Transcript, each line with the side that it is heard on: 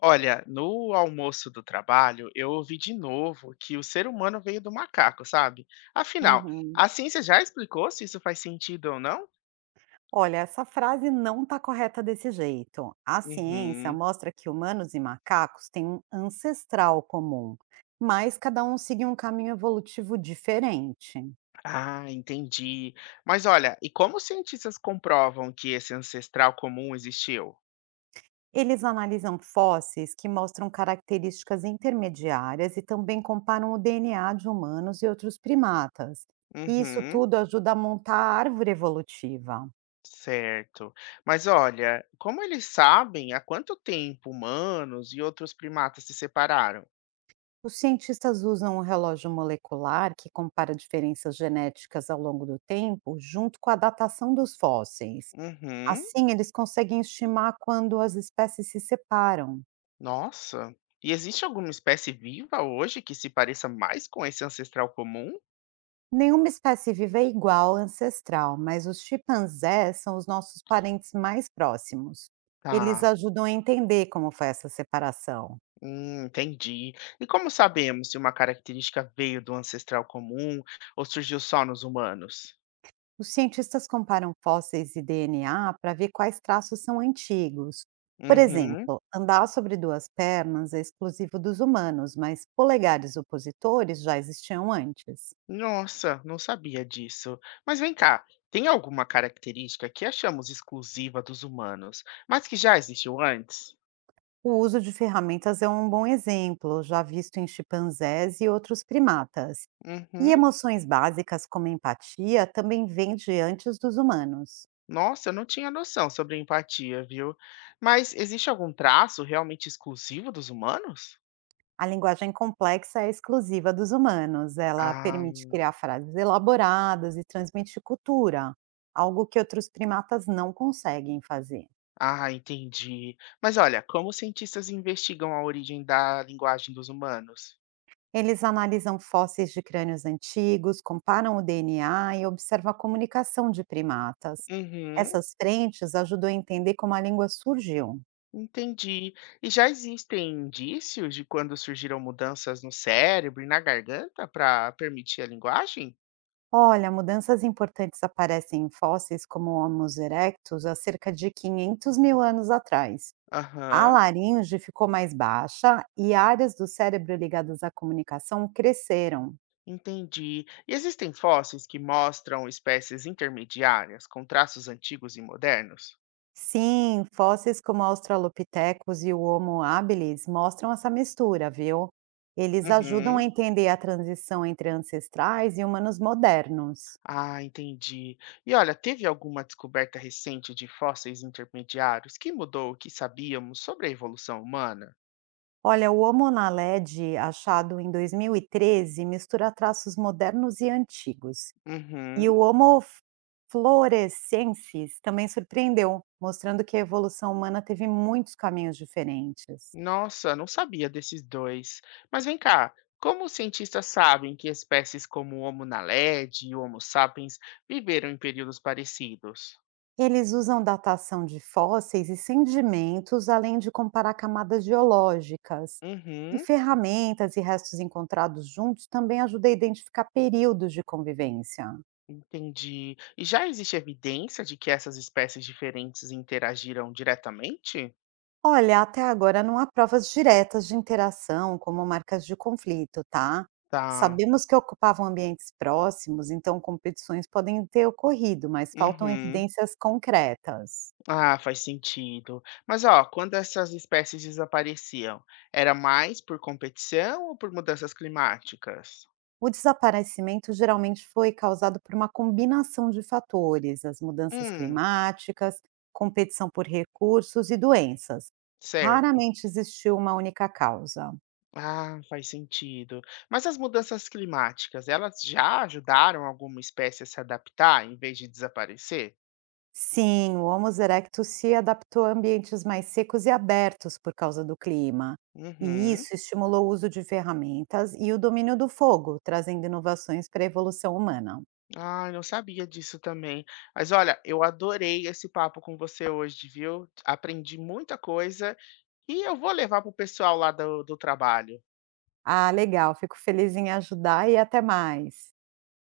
left: Olha, no almoço do trabalho, eu ouvi de novo que o ser humano veio do macaco, sabe? Afinal,
right: Uhum.
left: a ciência já explicou se isso faz sentido ou não?
right: Olha, essa frase não está correta desse jeito. A ciência
left: Uhum.
right: mostra que humanos e macacos têm um ancestral comum, mas cada um segue um caminho evolutivo diferente.
left: Ah, entendi. Mas olha, e como os cientistas comprovam que esse ancestral comum existiu?
right: Eles analisam fósseis que mostram características intermediárias e também comparam o DNA de humanos e outros primatas. E isso
left: Uhum.
right: tudo ajuda a montar a árvore evolutiva.
left: Certo. Mas olha, como eles sabem há quanto tempo humanos e outros primatas se separaram?
right: Os cientistas usam um relógio molecular que compara diferenças genéticas ao longo do tempo, junto com a datação dos fósseis.
left: Uhum.
right: Assim, eles conseguem estimar quando as espécies se separam.
left: Nossa. E existe alguma espécie viva hoje que se pareça mais com esse ancestral comum?
right: Nenhuma espécie viva é igual à ancestral, mas os chimpanzés são os nossos parentes mais próximos. Eles
left: Tá.
right: ajudam a entender como foi essa separação.
left: Entendi. E como sabemos se uma característica veio do ancestral comum ou surgiu só nos humanos?
right: Os cientistas comparam fósseis e DNA para ver quais traços são antigos. Por
left: Uhum.
right: exemplo, andar sobre duas pernas é exclusivo dos humanos, mas polegares opositores já existiam antes.
left: Nossa, não sabia disso. Mas vem cá, tem alguma característica que achamos exclusiva dos humanos, mas que já existiu antes?
right: O uso de ferramentas é um bom exemplo, já visto em chimpanzés e outros primatas. E
left: Uhum.
right: emoções básicas como empatia também vêm de antes dos humanos.
left: Nossa, eu não tinha noção sobre empatia, viu? Mas existe algum traço realmente exclusivo dos humanos?
right: A linguagem complexa é exclusiva dos humanos. Ela
left: Ah,
right: permite criar frases elaboradas e transmite cultura, algo que outros primatas não conseguem fazer.
left: ah, entendi. Mas olha, como os cientistas investigam a origem da linguagem dos humanos?
right: Eles analisam fósseis de crânios antigos, comparam o DNA e observam a comunicação de primatas.
left: Uhum,
right: Essas frentes ajudam a entender como a língua surgiu.
left: entendi. E já existem indícios de quando surgiram mudanças no cérebro e na garganta para permitir a linguagem?
right: Olha, mudanças importantes aparecem em fósseis como o Homo erectus há cerca de 500 mil anos atrás. A
left: Aham,
right: laringe ficou mais baixa e áreas do cérebro ligadas à comunicação cresceram.
left: entendi. E existem fósseis que mostram espécies intermediárias com traços antigos e modernos?
right: Sim, fósseis como Australopithecus e o Homo habilis mostram essa mistura, viu? Eles ajudam a
left: Uhum.
right: entender a transição entre ancestrais e humanos modernos.
left: Ah, entendi. E olha, teve alguma descoberta recente de fósseis intermediários que mudou o que sabíamos sobre a evolução humana?
right: Olha, o Homo naledi, achado em 2013, mistura traços modernos e antigos. E
left: Uhum.
right: o Homo floresiensis também surpreendeu, mostrando que a evolução humana teve muitos caminhos diferentes.
left: Nossa, não sabia desses dois. Mas vem cá, como os cientistas sabem que espécies como o Homo naledi e o Homo sapiens viveram em períodos parecidos?
right: Eles usam datação de fósseis e sedimentos, além de comparar camadas geológicas. E
left: Uhum,
right: ferramentas e restos encontrados juntos também ajudam a identificar períodos de convivência.
left: entendi. E já existe evidência de que essas espécies diferentes interagiram diretamente?
right: Olha, até agora não há provas diretas de interação, como marcas de conflito, tá?
left: Tá.
right: Sabemos que ocupavam ambientes próximos, então competições podem ter ocorrido, mas faltam
left: Uhum.
right: evidências concretas.
left: Ah, faz sentido. Mas ó, quando essas espécies desapareciam, era mais por competição ou por mudanças climáticas?
right: O desaparecimento geralmente foi causado por uma combinação de fatores, as mudanças
left: Hum,
right: climáticas, competição por recursos e doenças.
left: certo.
right: Raramente existiu uma única causa.
left: Ah, faz sentido. Mas as mudanças climáticas, elas já ajudaram alguma espécie a se adaptar em vez de desaparecer?
right: Sim, o Homo erectus se adaptou a ambientes mais secos e abertos por causa do clima. E
left: Uhum.
right: isso estimulou o uso de ferramentas e o domínio do fogo, trazendo inovações para a evolução humana.
left: Ah, eu não sabia disso também. Mas olha, eu adorei esse papo com você hoje, viu? Aprendi muita coisa e eu vou levar pro pessoal lá do trabalho.
right: Ah, legal, fico feliz em ajudar e até mais.